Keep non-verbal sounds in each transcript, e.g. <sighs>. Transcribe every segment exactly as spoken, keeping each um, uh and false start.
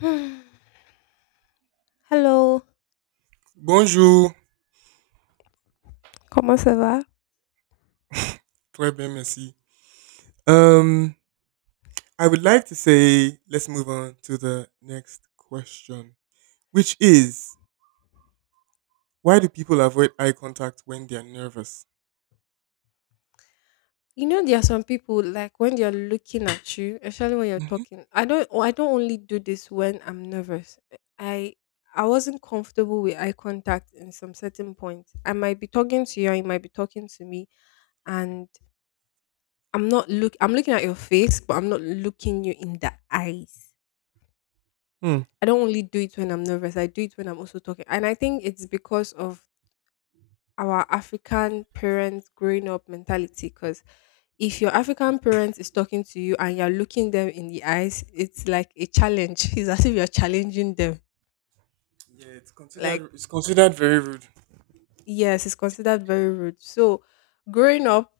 <sighs> Hello, Bonjour, comment ça va? très bien, merci. Um, I would like to say let's move on to the next question, which is why do people avoid eye contact when they are nervous? You know there are some people like when they're looking at you, especially when you're Mm-hmm. talking. I don't i don't only do this when I'm nervous. I i wasn't comfortable with eye contact. In some certain point, I might be talking to you and you might be talking to me, and I'm not look I'm looking at your face, but I'm not looking you in the eyes. I don't only do it when I'm nervous. I do it when I'm also talking, and I think it's because of our African parents growing up mentality, because if your African Exactly. parent is talking to you and you're looking them in the eyes, it's like a challenge. <laughs> It's as if you're challenging them. Yeah, it's Like, considered it's considered very rude. yes, it's considered very rude. So, growing up,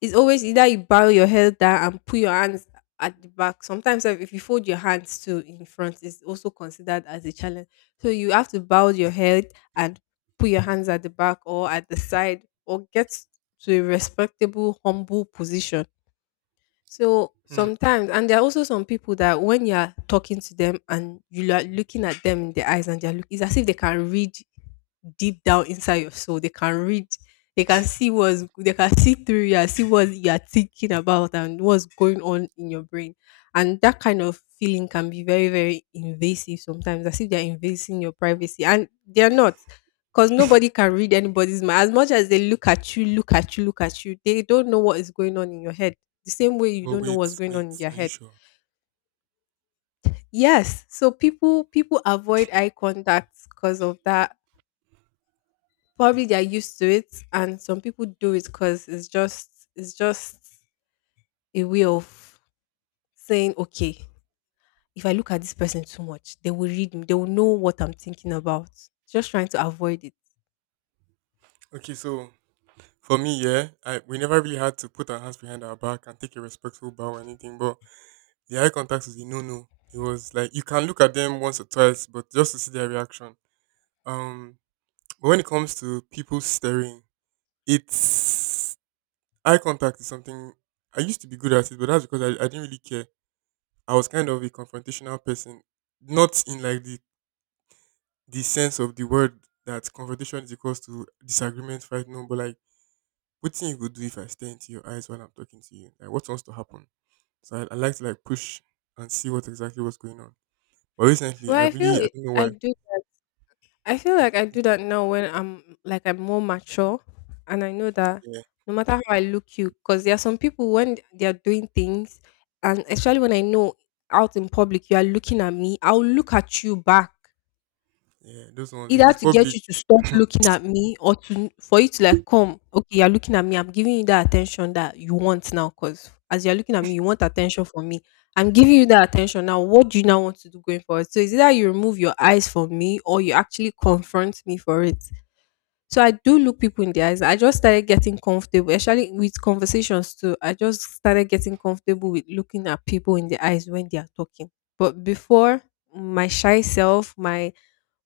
it's always either you bow your head down and put your hands at the back. Sometimes if if you fold your hands too in front, it's also considered as a challenge. So you have to bow your head and put your hands at the back or at the side or get to a respectable, humble position. So Hmm. sometimes, and there are also some people that when you are talking to them and you are looking at them in the eyes and they're look, it's as if they can read deep down inside your soul. They can read, they can see what's, they can see through you, and see what you are thinking about and what's going on in your brain. And that kind of feeling can be very, very invasive sometimes, as if they're invading your privacy. And they're not, because nobody <laughs> can read anybody's mind. As much as they look at you, look at you, look at you, they don't know what is going on in your head, the same way you But don't know what's wait, going on wait, in their are you head. sure? Yes, so people people avoid eye contact because of that. Probably they're used to it, and some people do it because it's just it's just a way of saying, okay, if I look at this person too much, they will read me. They will know what I'm thinking about. Just trying to avoid it. Okay, so for me, yeah, I we never really had to put our hands behind our back and take a respectful bow or anything, but the eye contact was a no no. It was like you can look at them once or twice, but just to see their reaction. Um But when it comes to people staring, it's eye contact is something I used to be good at it, but that's because I, I didn't really care. I was kind of a confrontational person, not in like the the sense of the word that confrontation is equals to disagreement, fight, no, but like what thing you could do if I stare into your eyes while I'm talking to you? Like what wants to happen? So I, I like to like push and see what exactly was going on. But recently, Well, I I feel really I it, don't know I why. do, I feel like I do that now, when I'm like I'm more mature and I know that Yeah, no matter how I look you, because there are some people when they are doing things, and especially when I know out in public you are looking at me, I'll look at you back. yeah, those ones. If Either it's to get public, you to stop <clears throat> looking at me, or to for you to like, "Come, okay, you're looking at me. I'm giving you that attention that you want now. Cause as you're looking at me, you want attention from me. I'm giving you that attention now. What do you now want to do going forward?" So, it's either you remove your eyes from me or you actually confront me for it. So, I do look people in the eyes. I just started getting comfortable, actually, with conversations too. I just started getting comfortable with looking at people in the eyes when they are talking. But before, my shy self, my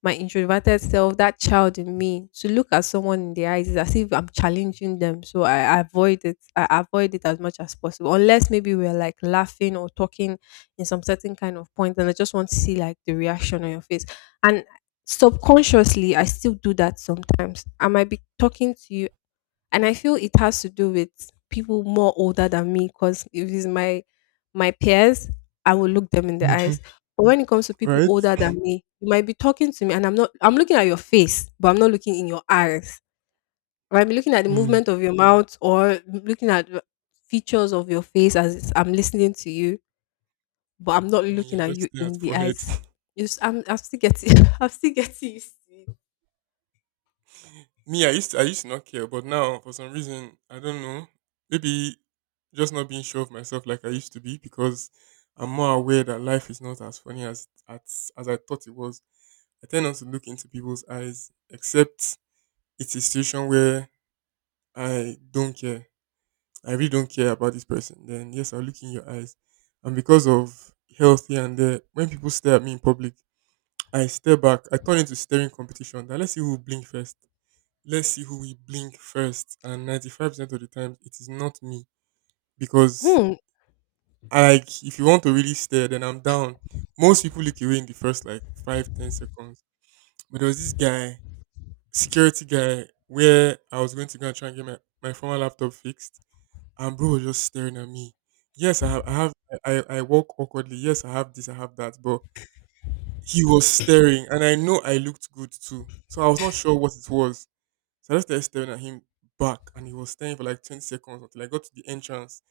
my introverted self, that child in me, to look at someone in the eyes is as if I'm challenging them. So I avoid it. I avoid it as much as possible. Unless maybe we're like laughing or talking in some certain kind of point, and I just want to see like the reaction on your face. And subconsciously, I still do that sometimes. I might be talking to you, and I feel it has to do with people more older than me, because if it's my my peers, I will look them in the Mhm, eyes. But when it comes to people right? older than me, you might be talking to me and I'm not I'm looking at your face, but I'm not looking in your eyes. I might be looking at the Mm. movement of your mouth or looking at the features of your face as I'm listening to you, but I'm not Me, I looking at just you stare at in the forehead. eyes. <laughs> It's, I'm, I'm still getting <laughs> I'm still getting used to it. Me, I used to, I used to not care, but now for some reason I don't know. Maybe just not being sure of myself like I used to be because I'm more aware that life is not as funny as as, as I thought it was. I tend not to look into people's eyes, except it's a situation where I don't care. I really don't care about this person. Then yes, I'll look in your eyes. And because of health here and there, when people stare at me in public, I stare back. I turn into staring competition. That let's see who will blink first let's see who will blink first. And ninety-five percent of the time, it is not me. Because, Hmm. I like, if you want to really stare, then I'm down. Most people look away in the first, like, five ten seconds. But there was this guy, security guy, where I was going to go and try and get my, my former laptop fixed. And bro was just staring at me. Yes, I have, I have, I, I I walk awkwardly. Yes, I have this, I have that. But he was staring, and I know I looked good too. So I was not sure what it was. So I just started staring at him back, and he was staring for like twenty seconds until I got to the entrance.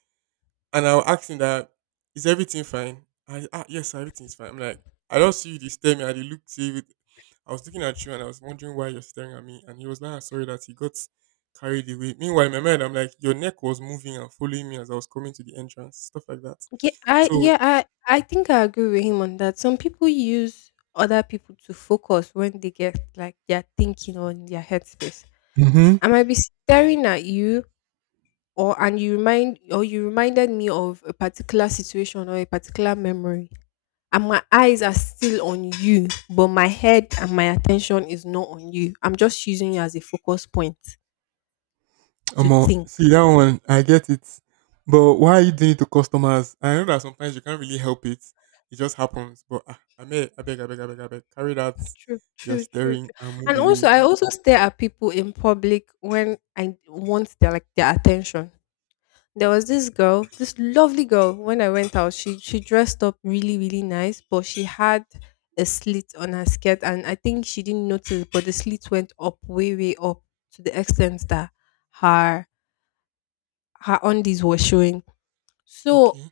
And I was asking that, is everything fine? I, ah, yes, sir, everything is fine. I'm like, I don't see you this time. I did look see it. I was looking at you and I was wondering why you're staring at me. And he was like, I sorry that he got carried away. Meanwhile, in my mind, I'm like, your neck was moving and following me as I was coming to the entrance, stuff like that. Yeah, I So yeah, I I think I agree with him on that. Some people use other people to focus when they get like their thinking or in their headspace. I might be staring at you, or and you remind or you reminded me of a particular situation or a particular memory. And my eyes are still on you, but my head and my attention is not on you. I'm just using you as a focus point to Omo, think. see that one, I get it. But why are you doing it to customers? I know that sometimes you can't really help it. It just happens. But ah, I may, I beg, I beg, I beg, I beg. Carry that. True, You're true, true, staring true. and move And away also, a I bit. also stare at people in public when I want their like their attention. There was this girl, this lovely girl. When I went out, she she dressed up really, really nice, but she had a slit on her skirt, and I think she didn't notice, but the slit went up, way, way up, to the extent that her her undies were showing. So Okay.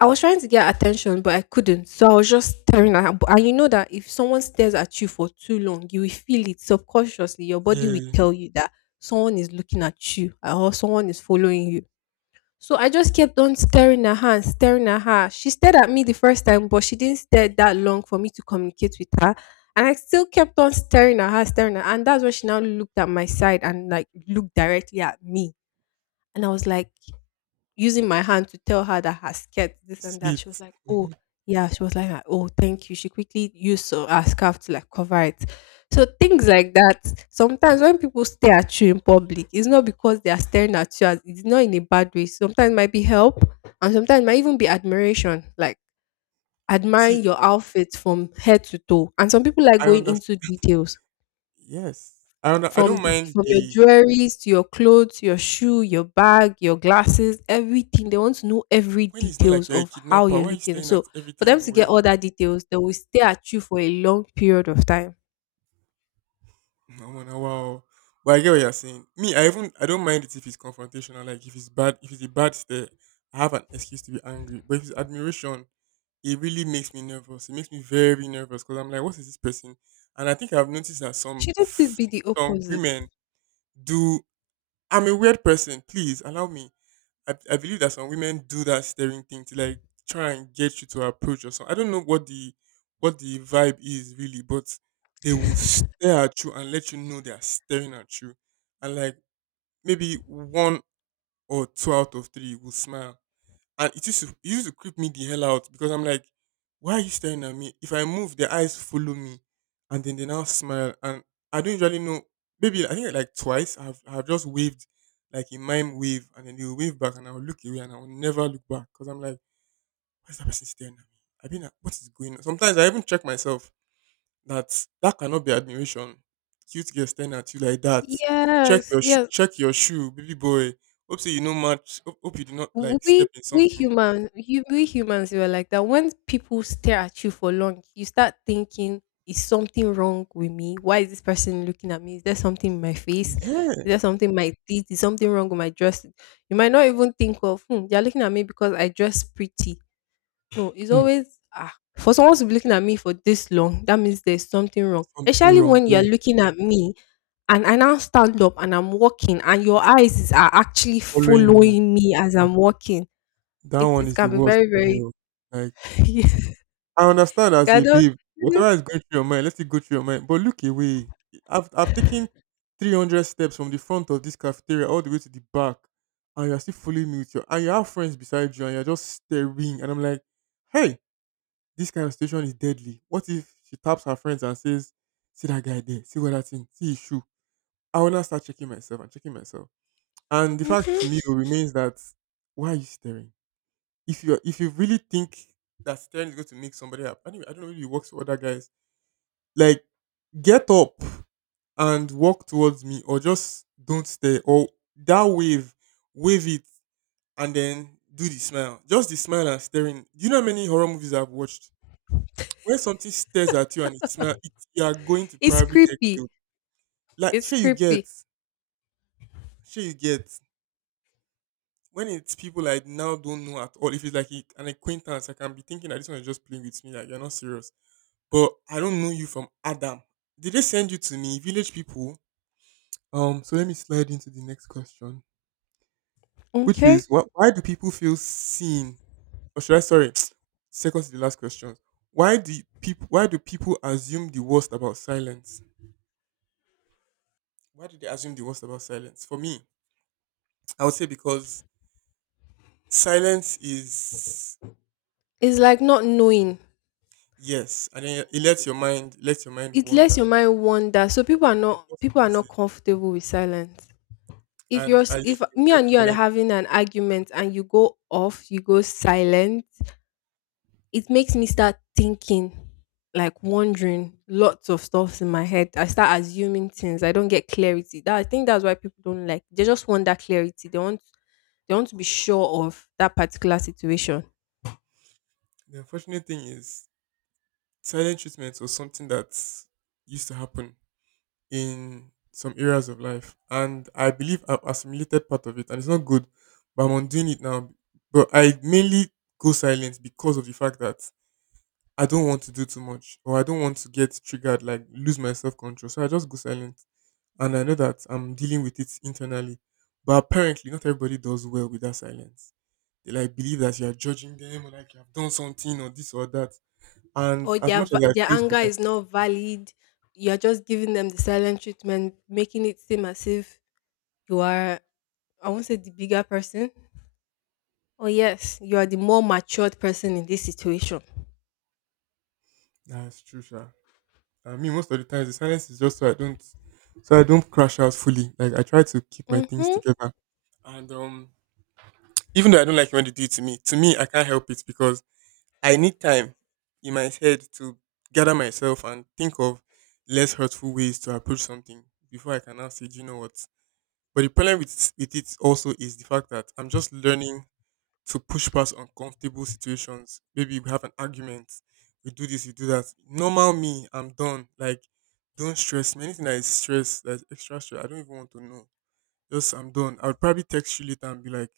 I was trying to get attention, but I couldn't. So I was just staring at her. But- And you know that if someone stares at you for too long, you will feel it subconsciously. Your body will Yeah. tell you that someone is looking at you or someone is following you. So I just kept on staring at her and staring at her. She stared at me the first time, but she didn't stare that long for me to communicate with her. And I still kept on staring at her, staring at her. And that's when she now looked at my side and like looked directly at me. And I was like, using my hand to tell her that her skirt, this and that. She Slit. was like, oh, Hmm. yeah. She was like, ah, oh, thank you. She quickly used so- her scarf to like cover it. So things like that. Sometimes when people stare at you in public, it's not because they are staring at you. As, it's not in a bad way. Sometimes it might be help, and sometimes it might even be admiration, like admiring See, your outfit from head to toe. And some people like I going into understand. details. Yes. I under- I From don't the mind From your the jewelries to your clothes, your shoe, your bag, your glasses, everything. They want to know every when it's not like details you're a of how kidnapper. you're Why are you looking. staring So at for everything them I'm to get wearing? all that details, they will stay at you for a long period of time. No, no, no, wow. But I get what you're saying. Me, I even I don't mind it if it's confrontational. Like if it's bad, if it's a bad stare, I have an excuse to be angry. But if it's admiration, it really makes me nervous. It makes me very nervous because I'm like, what is this person? And I think I've noticed that some Shouldn't this be the some opposite? women do. I'm a weird person. Please allow me. I, I believe that some women do that staring thing to like try and get you to approach or something. I don't know what the what the vibe is really, but they will stare at you and let you know they are staring at you, and like maybe one or two out of three will smile, and it used to it used to creep me the hell out because I'm like, why are you staring at me? If I move, their eyes follow me, and then they now smile. And I don't usually know. Maybe I think like twice I've I've just waved like a mime wave, and then they will wave back, and I will look away, and I will never look back because I'm like, why is that person staring at me? I mean, what is going on? Sometimes I even check myself that that cannot be admiration. Cute girl staring at you like that. Check Yes, your shoe, yes. check your shoe, baby boy. Hope so you no match. Hope, hope you do not like We step in we something. Human you, we humans, we are like that. When people stare at you for long, you start thinking, is something wrong with me? Why is this person looking at me? Is there something in my face? Is Yeah. there something in my teeth? Is something wrong with my dress? You might not even think of hmm, they're looking at me because I dress pretty. No, it's Hmm, always ah, for someone to be looking at me for this long, that means there's something wrong. something Especially wrong, when you're yeah, looking at me and I now stand up and I'm walking and your eyes is- are actually following me. following me as Mm, I'm walking, that it one it is the can be worst very, for me. very Oh. Like <laughs> yeah. I understand It as a cannot babe, mhm, whatever is going through your mind, let it go through your mind. But look away. I've I've taken three hundred steps from the front of this cafeteria all the way to the back, and you're still following me with your and you have friends beside you and you're just staring. And I'm like, hey, this kind of situation is deadly. What if she taps her friends and says, see that guy there, see what that thing, see his shoe. I will now start checking myself and checking myself. And the fact mhm. to me remains that why are you staring? If you if you really think that staring is going to make somebody happy, anyway, I don't know if it works for other guys. Like, get up and walk towards me, or just don't stare, or that wave, wave it, and then do the smile. Just the smile and staring. Do you know how many horror movies I've watched? When something stares at you and it smiles, it, you are going to It's probably get creepy. killed. Like, It's sure you get, creepy. sure you get. When it's people I now don't know at all, if it's like a- an acquaintance, I can be thinking that this one is just playing with me, like you're not serious. But I don't know you from Adam. Did they send you to me, village people? Um, so let me slide into the next question, which Okay? is what? Why do people feel seen? Or should I sorry? <tsk> Second to the last question. Why do people? Why do people assume the worst about silence? Why do they assume the worst about silence? For me, I would say because silence is It's like not knowing. yes, and then it lets your mind let your mind It lets wander your mind wander. So people are in not most people are places, not comfortable with silence. If you're and I s- If used to me get and you are silent. having an argument and you go off, you go silent, it makes me start thinking, like wondering lots of stuffs in my head. I start assuming things. I don't get clarity. That I think that's why people don't like. They just want that clarity. They want they want to be sure of that particular situation. The unfortunate thing is, silent treatment was something that used to happen in some areas of life, and I believe I've assimilated part of it, and it's not good, but I'm undoing it now. But I mainly go silent because of the fact that I don't want to do too much, or I don't want to get triggered, like lose my self control. So I just go silent, and I know that I'm dealing with it internally. But apparently, not everybody does well with that silence. They like believe that you are judging them or like you have done something or this or that. And Or as their much as va- I their feel for anger them, is not valid. You're just giving them the silent treatment, making it seem as if you are, I won't say the bigger person. Oh yes, you are the more matured person in this situation. that's true, sure. I mean, most of the times the silence is just so I don't, so I don't crash out fully. Like I try to keep my things Mhm. together. And um, even though I don't like when they do it to me, to me I can't help it because I need time in my head to gather myself and think of less hurtful ways to approach something before I can now say, do you know what? But the problem with with it also is the fact that I'm just learning to push past uncomfortable situations. Maybe we have an argument, we do this, we do that. Normal me, I'm done. Like, don't stress me. Anything that is stress, that's extra stress, I don't even want to know. Just I'm done. I'll probably text you later and be like,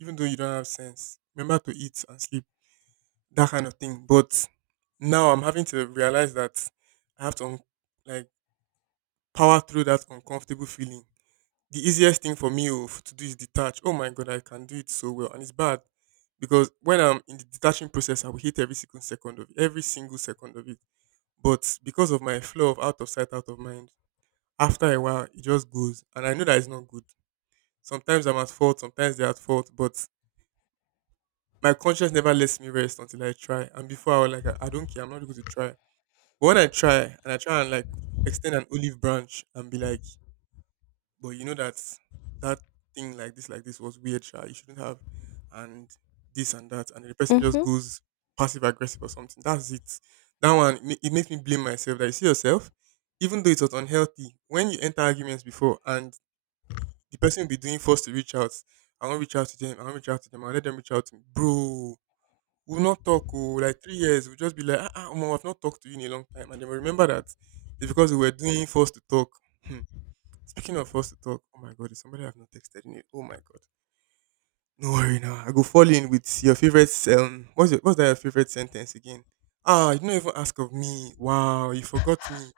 even though you don't have sense, remember to eat and sleep, that kind of thing. But now I'm having to realize that I have to un- like power through that uncomfortable feeling the easiest thing for me oh, to do is detach. Oh my god, I can do it so well, and it's bad because when I'm in the detaching process, I will hate every single second of it, every single second of it. But because of my flow of out of sight, out of mind, after a while it just goes, and I know that it's not good. Sometimes I'm at fault, sometimes they're at fault, but my conscience never lets me rest until I try. And before I was like, I I don't care, I'm not going to try. But when I try and I try and like extend an olive branch and be like, but you know that that thing like this like this was weird sha. You shouldn't have and this and that, and then the person just Mhm. goes passive aggressive or something. That's it. That one, it ma- it makes me blame myself. That you see yourself even though it was unhealthy when you enter arguments before, and the person will be doing first to reach out. I won't reach out to them, I won't reach out to them I'll let them reach out to me, bro. We'll not talk oh like three years. We'll just be like, ah, ah omo, I've not talked to you in a long time, and then we remember that it's because we were doing first to talk. <laughs> Speaking of us to talk, oh my god, is somebody I've not texted in it. Oh my god. No worry now. I go fall in with your favorite um what's your, what's that your favorite sentence again? Ah, you don't even ask of me. Wow, you forgot me.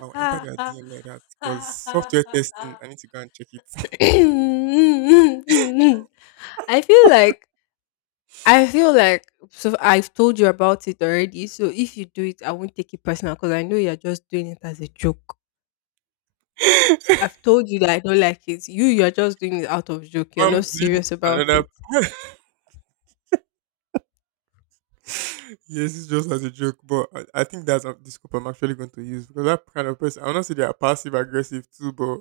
I'll enter their I D M like that because software testing, I need to go and check it. feel like I feel like, so I've told you about it already. So if you do it, I won't take it personal because I know you're just doing it as a joke. I've told you that I don't like it. You you're just doing it out of joke. <laughs> You're I'm doing not it serious for about another. it. <laughs> Yes, it's just as a joke, but I, I think that's uh, the scope I'm actually going to use, because that kind of person, I wanna say they are passive aggressive too, but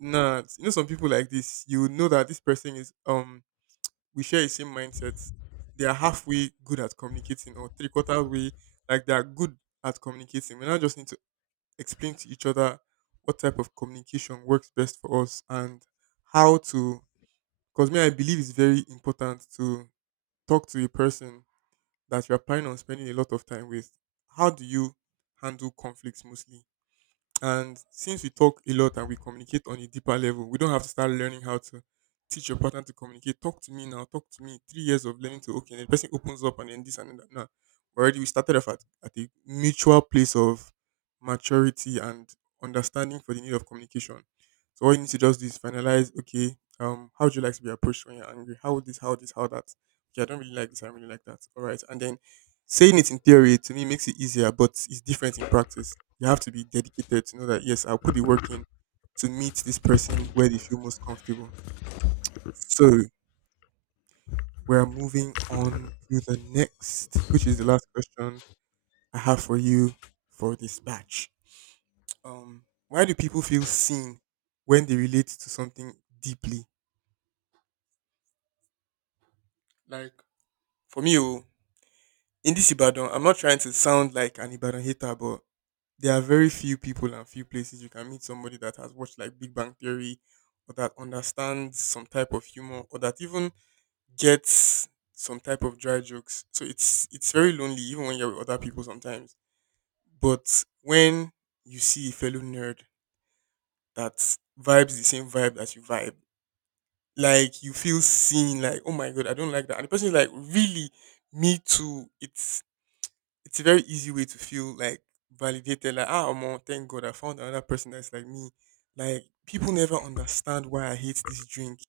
nah, you know some people like this, you know that this person is um we share a same mindset. They are halfway good at communicating, or three quarter way, like they are good at communicating. We now just need to explain to each other what type of communication works best for us, and how to. Because me, I believe it's very important to talk to a person that you're planning on spending a lot of time with. How do you handle conflicts mostly? And since we talk a lot and we communicate on a deeper level, we don't have to start learning how to teach your partner to communicate. Talk to me now. Talk to me. Three years of learning to okay. And the person opens up and then this and then that. Now, already we started off at, at a mutual place of maturity and understanding for the need of communication. So all you need to just do is finalize. Okay, um, how would you like to be approached when you're angry? How would this? How this? How that? Okay, I don't really like this. I don't really like that. All right, and then saying it in theory to me makes it easier, but it's different in practice. You have to be dedicated to know that yes, I'll put the work in to meet this person where they feel most comfortable. So we're moving on to the next, which is the last question I have for you for this batch. Um, why do people feel seen when they relate to something deeply? Like for me, oh, in this Ibadan, I'm not trying to sound like an Ibadan hater, but there are very few people and few places you can meet somebody that has watched like Big Bang Theory, or that understands some type of humor, or that even gets some type of dry jokes. So it's it's very lonely even when you're with other people sometimes. But when you see a fellow nerd that vibes the same vibe that you vibe, like you feel seen, like, oh my god, I don't like that. And the person is like, really, me too. It's it's a very easy way to feel like validated. Like, ah, Omo, thank God I found another person that's like me. Like, people never understand why I hate this drink.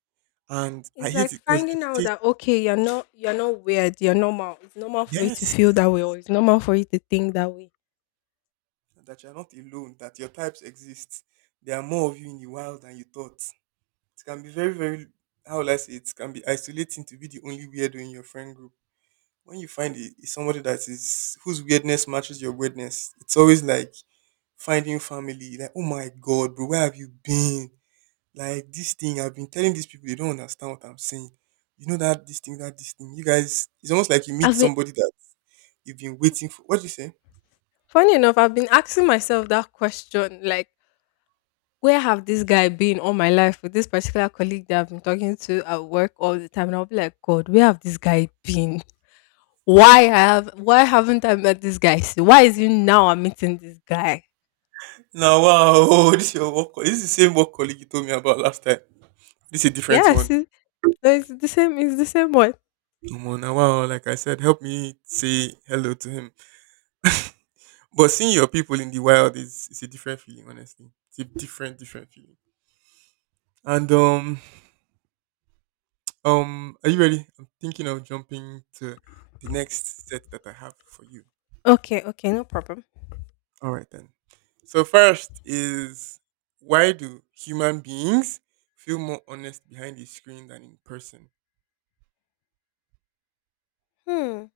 And I It's hate like it because it finding out takes, that okay, you're not you're not weird, you're normal. It's normal for you to feel yes, that way, or it's normal for you to think that way. that you're not alone, that your types exist. There are more of you in the wild than you thought. It can be very, very, how will I say, it can be isolating to be the only weirdo in your friend group. When you find it, it's somebody that is, whose weirdness matches your weirdness, it's always like finding family. Like, oh my God, bro, where have you been? Like this thing, I've been telling these people, they don't understand what I'm saying. You know that this thing, that this thing. You guys, it's almost like you meet I've been somebody that you've been waiting for. What do you say? Funny enough, I've been asking myself that question, like, where have this guy been all my life, with this particular colleague that I've been talking to at work all the time? And I'll be like, God, where have this guy been? Why have why haven't I met this guy still? Why is it now I'm meeting this guy? Now, wow. <laughs> Oh, this is your work. co- This is the same work colleague you told me about last time. This is a different one. Yes, it, no, it's the same. It's the same one. Omo, now, wow, like I said, help me say hello to him. <laughs> But seeing your people in the wild is it's a different feeling, honestly. It's a different, different feeling. And um, um, are you ready? I'm thinking of jumping to the next set that I have for you. Okay, okay, no problem. All right then. So first is why do human beings feel more honest behind a screen than in person? Hmm.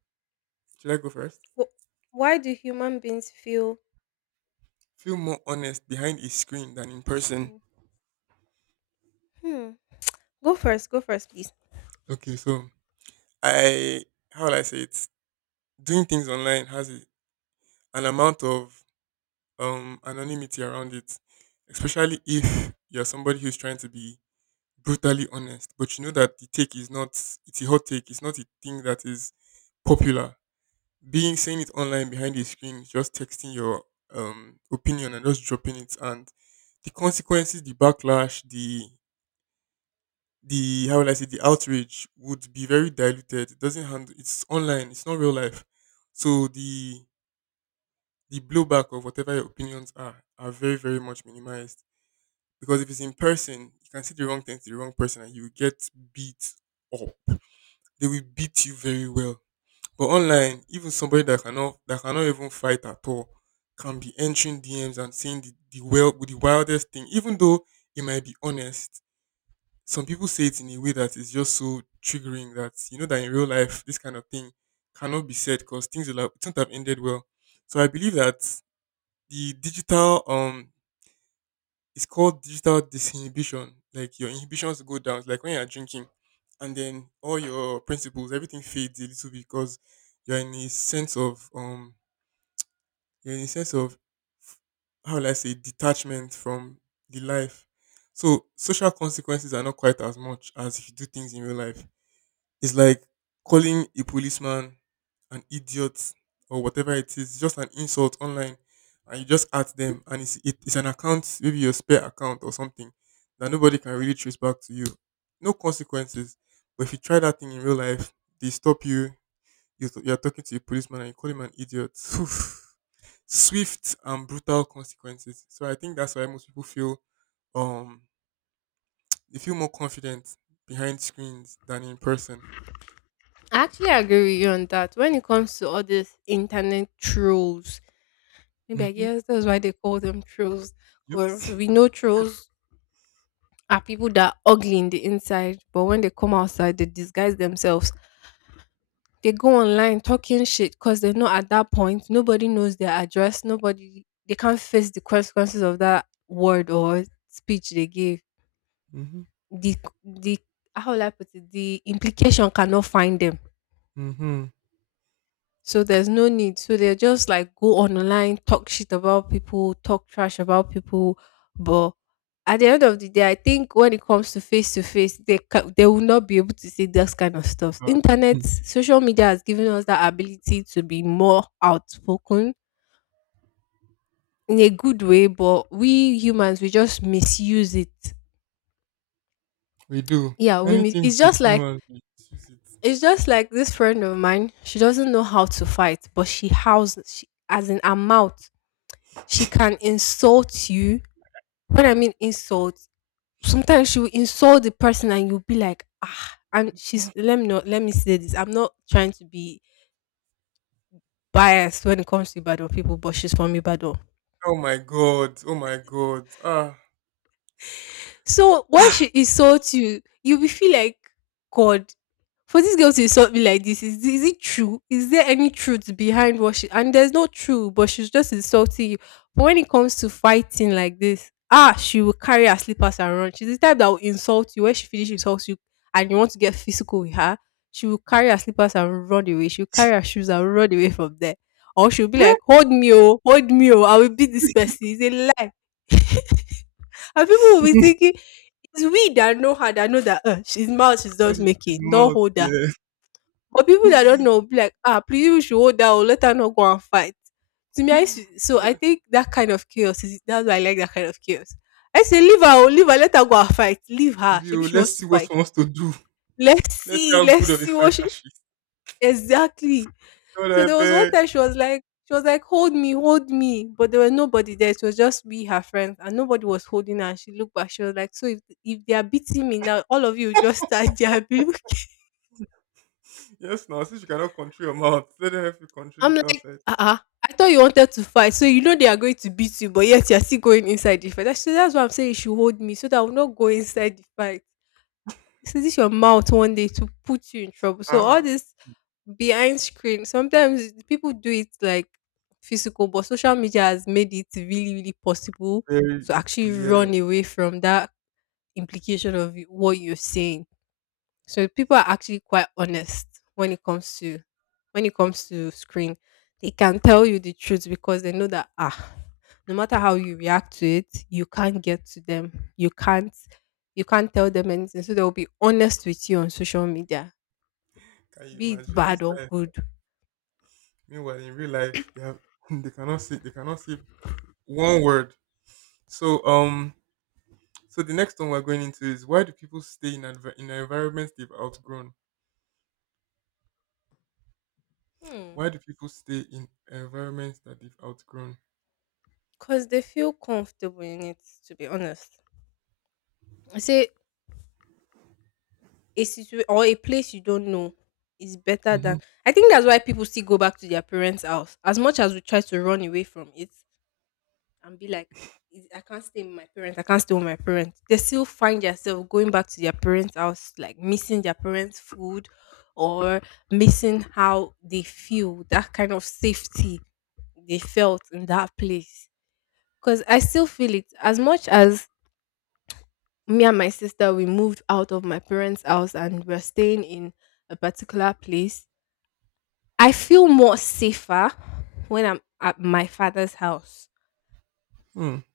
Should I go first? Wh- Why do human beings feel? Feel more honest behind a screen than in s- person. Hmm. Go first. Go first, please. Okay, so I how will I say it? Doing things online has a, an amount of um anonymity around it, especially if you're somebody who's trying to be brutally honest, but you know that the take is not, it's a hot take, it's not a thing that is popular, being saying it online behind a screen, just texting your um opinion and just dropping it, and the consequences, the backlash, the the how will I say the outrage would be very diluted. It doesn't handle. It's online. It's not real life. So the the blowback of whatever your opinions are are very very much minimized, because if it's in person, you can say the wrong thing to the wrong person and you will get beat up. They will beat you very well. But online, even somebody that cannot that cannot even fight at all can be entering D Ms and saying the, the well the wildest thing, even though it might be honest. Some people say it in a way that is just so triggering that you know that in real life this kind of thing cannot be said, because things will have, it won't have ended well. So I believe that the digital um it's called digital disinhibition. Like your inhibitions go down. It's like when you're drinking, and then all your principles, everything fades a little bit, because you're in a sense of um, you're in a sense of how will I say detachment from the life. So social consequences are not quite as much as if you do things in real life. It's like calling a policeman an idiot or whatever it is. It's just an insult online, and you just at them, and it's it, it's an account, maybe your spare account or something that nobody can really trace back to you. No consequences. But if you try that thing in real life, they stop you. You you are talking to a policeman and you call him an idiot. Oof. Swift and brutal consequences. So I think that's why most people feel um they feel more confident behind screens than in person. I actually agree with you on that. When it comes to all these internet trolls, maybe I Hmm. guess that's why they call them trolls. Because we know trolls are people that are ugly in the inside, but when they come outside, they disguise themselves. They go online talking shit because they're not at that point. Nobody knows their address. Nobody they can't face the consequences of that word or speech they gave. Mm-hmm. The the how will I put it? The implication cannot find them. Mm-hmm. So there's no need. So they're just like go online, talk shit about people, talk trash about people. But at the end of the day, I think when it comes to face to face, they ca- they will not be able to say those kind of stuff. Ah, Internet, hmm, social media has given us that ability to be more outspoken in a good way, but we humans we just misuse it. we do. Yeah, we mis- Anything it's good, just like humans, we use it. it's just like this friend of mine. She doesn't know how to fight, but she howls she as in her mouth. She can insult you. When I mean insult, sometimes she will insult the person and you'll be like, ah, and she's let me not let me say this. I'm not trying to be biased when it comes to Ibadan people, but she's from Ibadan. Oh my god. Oh my god. Ah. So when she <laughs> insults you, you will feel like God. For this girl to insult me like this, is is it true? Is there any truth behind what she and there's no truth, but she's just insulting you. But when it comes to fighting like this, ah, she will carry her slippers and run. She's the type that will insult you when she finishes insults you and you want to get physical with her. She will carry her slippers and run away. She'll carry her shoes and run away from there. Or she'll be like, "Hold me, oh, hold me, oh, I will beat this person." It's a lie, and people will be thinking it's we that know her that know that uh, she's mouth she's What just is his making, don't mouth? hold her. Yeah. But people that don't know will be like, ah, please you should hold her or let her not go and fight. To me, I used <laughs> to, so I Yeah. think that kind of chaos is that's why I like that kind of chaos. I say leave her, oh, leave her, let her go and fight. Leave her. Abi, Maybe oh, she let's wants to see what fight. she wants to do. Let's Let's see see, how let's good of a see what fighter she she is. exactly. God, So I there was one beg. time she was like, she was like, hold me, hold me. But there was nobody there. It was just we, her friends, and nobody was holding her. And she looked back. She was like, so if, if they are beating me now, all of you will just start their rebuke. Yes, now since you cannot control your mouth, let them help you <laughs> control I'm it like, outside. uh-uh. I thought you wanted to fight. So you know they are going to beat you, but yet you're still going inside the fight. That's, so, that's what I'm saying. You should hold me so that I will not go inside the fight. This your mouth one day to put you in trouble. So all Ah, this behind screen, sometimes people do it like physical, but social media has made it really, really possible very to easy. actually Yeah, run away from that implication of what you're saying. So people are actually quite honest when it comes to when it comes to screen. They can tell you the truth because they know that ah, no matter how you react to it, you can't get to them. You can't you can't tell them anything. So they'll be honest with you on social media, can you be it imagine this bad or life? good. Meanwhile, in real life, they have <laughs> they cannot see they cannot see one word. So um, so the next one we're going into is why do people stay in adver- in environments they've outgrown? Hmm. Why do people stay in environments that they've outgrown? Cause they feel comfortable in it, to be honest. I say a situation or a place you don't know is better Mm-hmm. than I think that's why people still go back to their parents' house. As much as we try to run away from it, and be like, "Is- I can't stay with my parents. I can't stay with my parents." They still find yourself going back to their parents' house, like missing their parents' food or missing how they feel, that kind of safety they felt in that place. Because I still feel it as much as me and my sister, we moved out of my parents' house and we're staying in a particular place. I feel more safer when I'm at my father's house.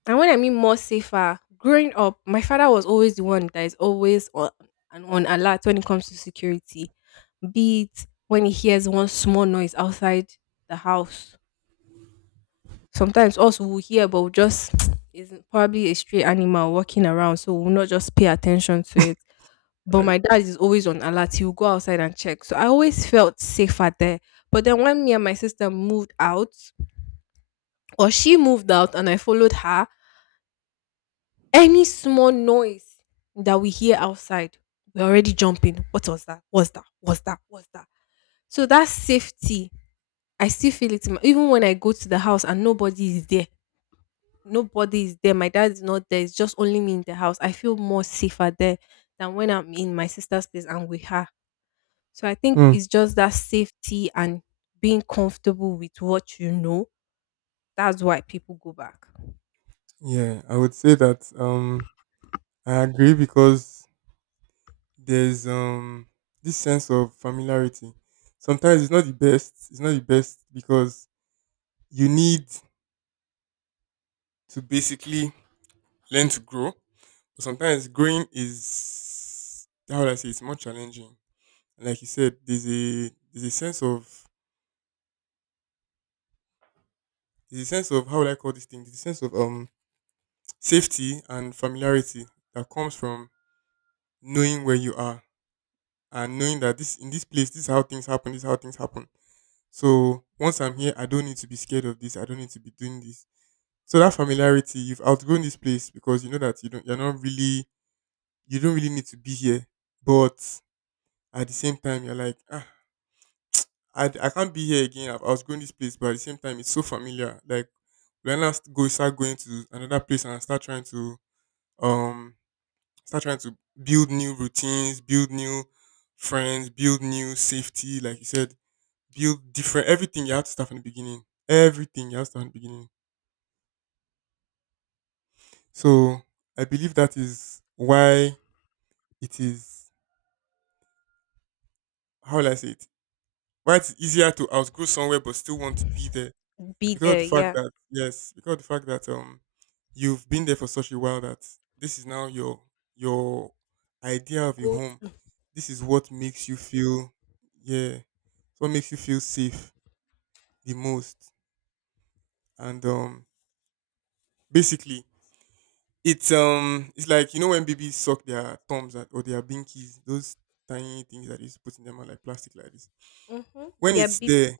And when I mean more safer, growing up, my father was always the one that is always on, and on alert when it comes to security, be it when he hears one small noise outside the house. Sometimes also we'll hear, but we'll just <tsk> is probably a stray animal walking around, so we'll not just pay attention to it. But Right. my dad is always on alert. He'll go outside and check. So I always felt safer there. But then when me and my sister moved out, or she moved out and I followed her, any small noise that we hear outside, we're already jumping. What was that? What's that? What's that? What's that? So that safety, I still feel it. in my- Even when I go to the house and nobody is there, nobody is there. My dad is not there. It's just only me in the house. I feel more safer there than when I'm in my sister's place and with her. So I think Hmm. it's just that safety and being comfortable with what you know. That's why people go back. Yeah, I would say that um, I agree because there's um this sense of familiarity. Sometimes it's not the best. It's not the best because you need to basically learn to grow. But sometimes growing is how would I say it's more challenging. And like you said, there's a there's a sense of there's a sense of how would I call this thing? There's a sense of um safety and familiarity that comes from knowing where you are, and knowing that this in this place, this is how things happen, this is how things happen. So once I'm here, I don't need to be scared of this. I don't need to be doing this. So that familiarity, you've outgrown this place because you know that you don't you're not really, you don't really need to be here. But at the same time, you're like, ah, I, I can't be here again. i I was going this place, but at the same time, it's so familiar. Like when I st- go start going to another place and start trying to um start trying to build new routines, build new friends, build new safety. Like you said, build different everything. You have to start from the beginning. Everything you have to start from the beginning. So I believe that is why it is. How will I say it? Why it's easier to outgrow somewhere but still want to be there, Be because of there, the fact yeah. that yes, because of the fact that um you've been there for such a while that this is now your your idea of your Go home. to. This is what makes you feel yeah, it's what makes you feel safe the most. And um basically it's um it's like you know when babies suck their thumbs at, or their binkies, those tiny things that is put in their mouth like plastic like this. Hmm. When Yeah, it's be there,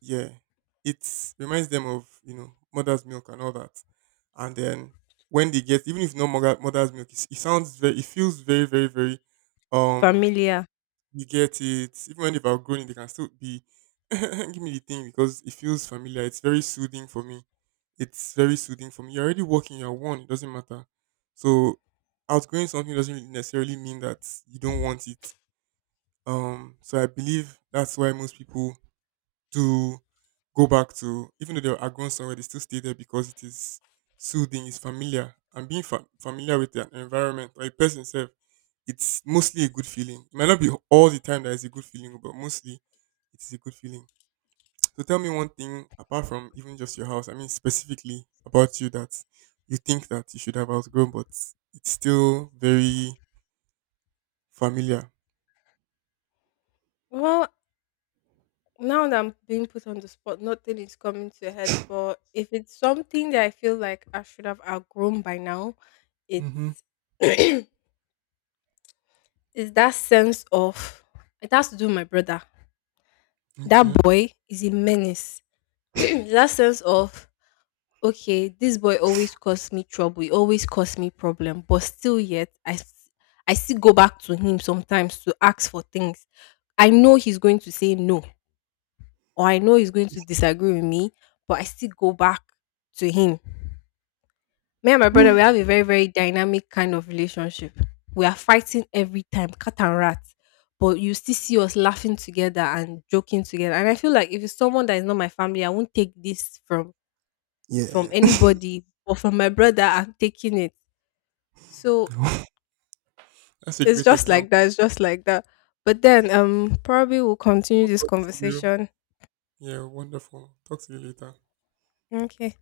yeah, it reminds them of you know mother's milk and all that. And then when they get, even if not mother, mother's milk, it's, it sounds very, it feels very, very, very. Um, familiar. you get it. Even when they've outgrown it, they can still be. <laughs> Give me the thing because it feels familiar. It's very soothing for me. It's very soothing for me. You're already working. You're one. It doesn't matter. So outgrowing something doesn't really necessarily mean that you don't want it. Um, so I believe that's why most people to go back to. Even though they are gone somewhere, they still stay there because it is soothing, it's familiar. And being fa- familiar with an environment or a person self, it's mostly a good feeling. It might not be all the time that it's a good feeling, but mostly it is a good feeling. So tell me one thing apart from even just your house, I mean specifically about you, that you think that you should have outgrown, but it's still very familiar. Well, now that I'm being put on the spot, nothing is coming to a head. But if it's something that I feel like I should have outgrown by now, Mm-hmm. it's <clears throat> it's that sense of it has to do with my brother. That Okay. boy is a menace. <clears throat> That sense of okay, this boy always cause me trouble. He always cause me problem. But still, yet I s- I still go back to him sometimes to ask for things. I know he's going to say no, or I know he's going to disagree with me, but I still go back to him. Me and my brother, we <laughs> have a very, very dynamic kind of relationship. We are fighting every time, cat and rat. But you still see us laughing together and joking together. And I feel like if it's someone that is not my family, I won't take this from from Yeah. anybody. But from my brother, I'm taking it. So <laughs> That's a it's great just like example. that. It's just like that. But then um probably we'll continue I'll this talk to you. conversation. Yeah, wonderful. Talk to you later. Okay.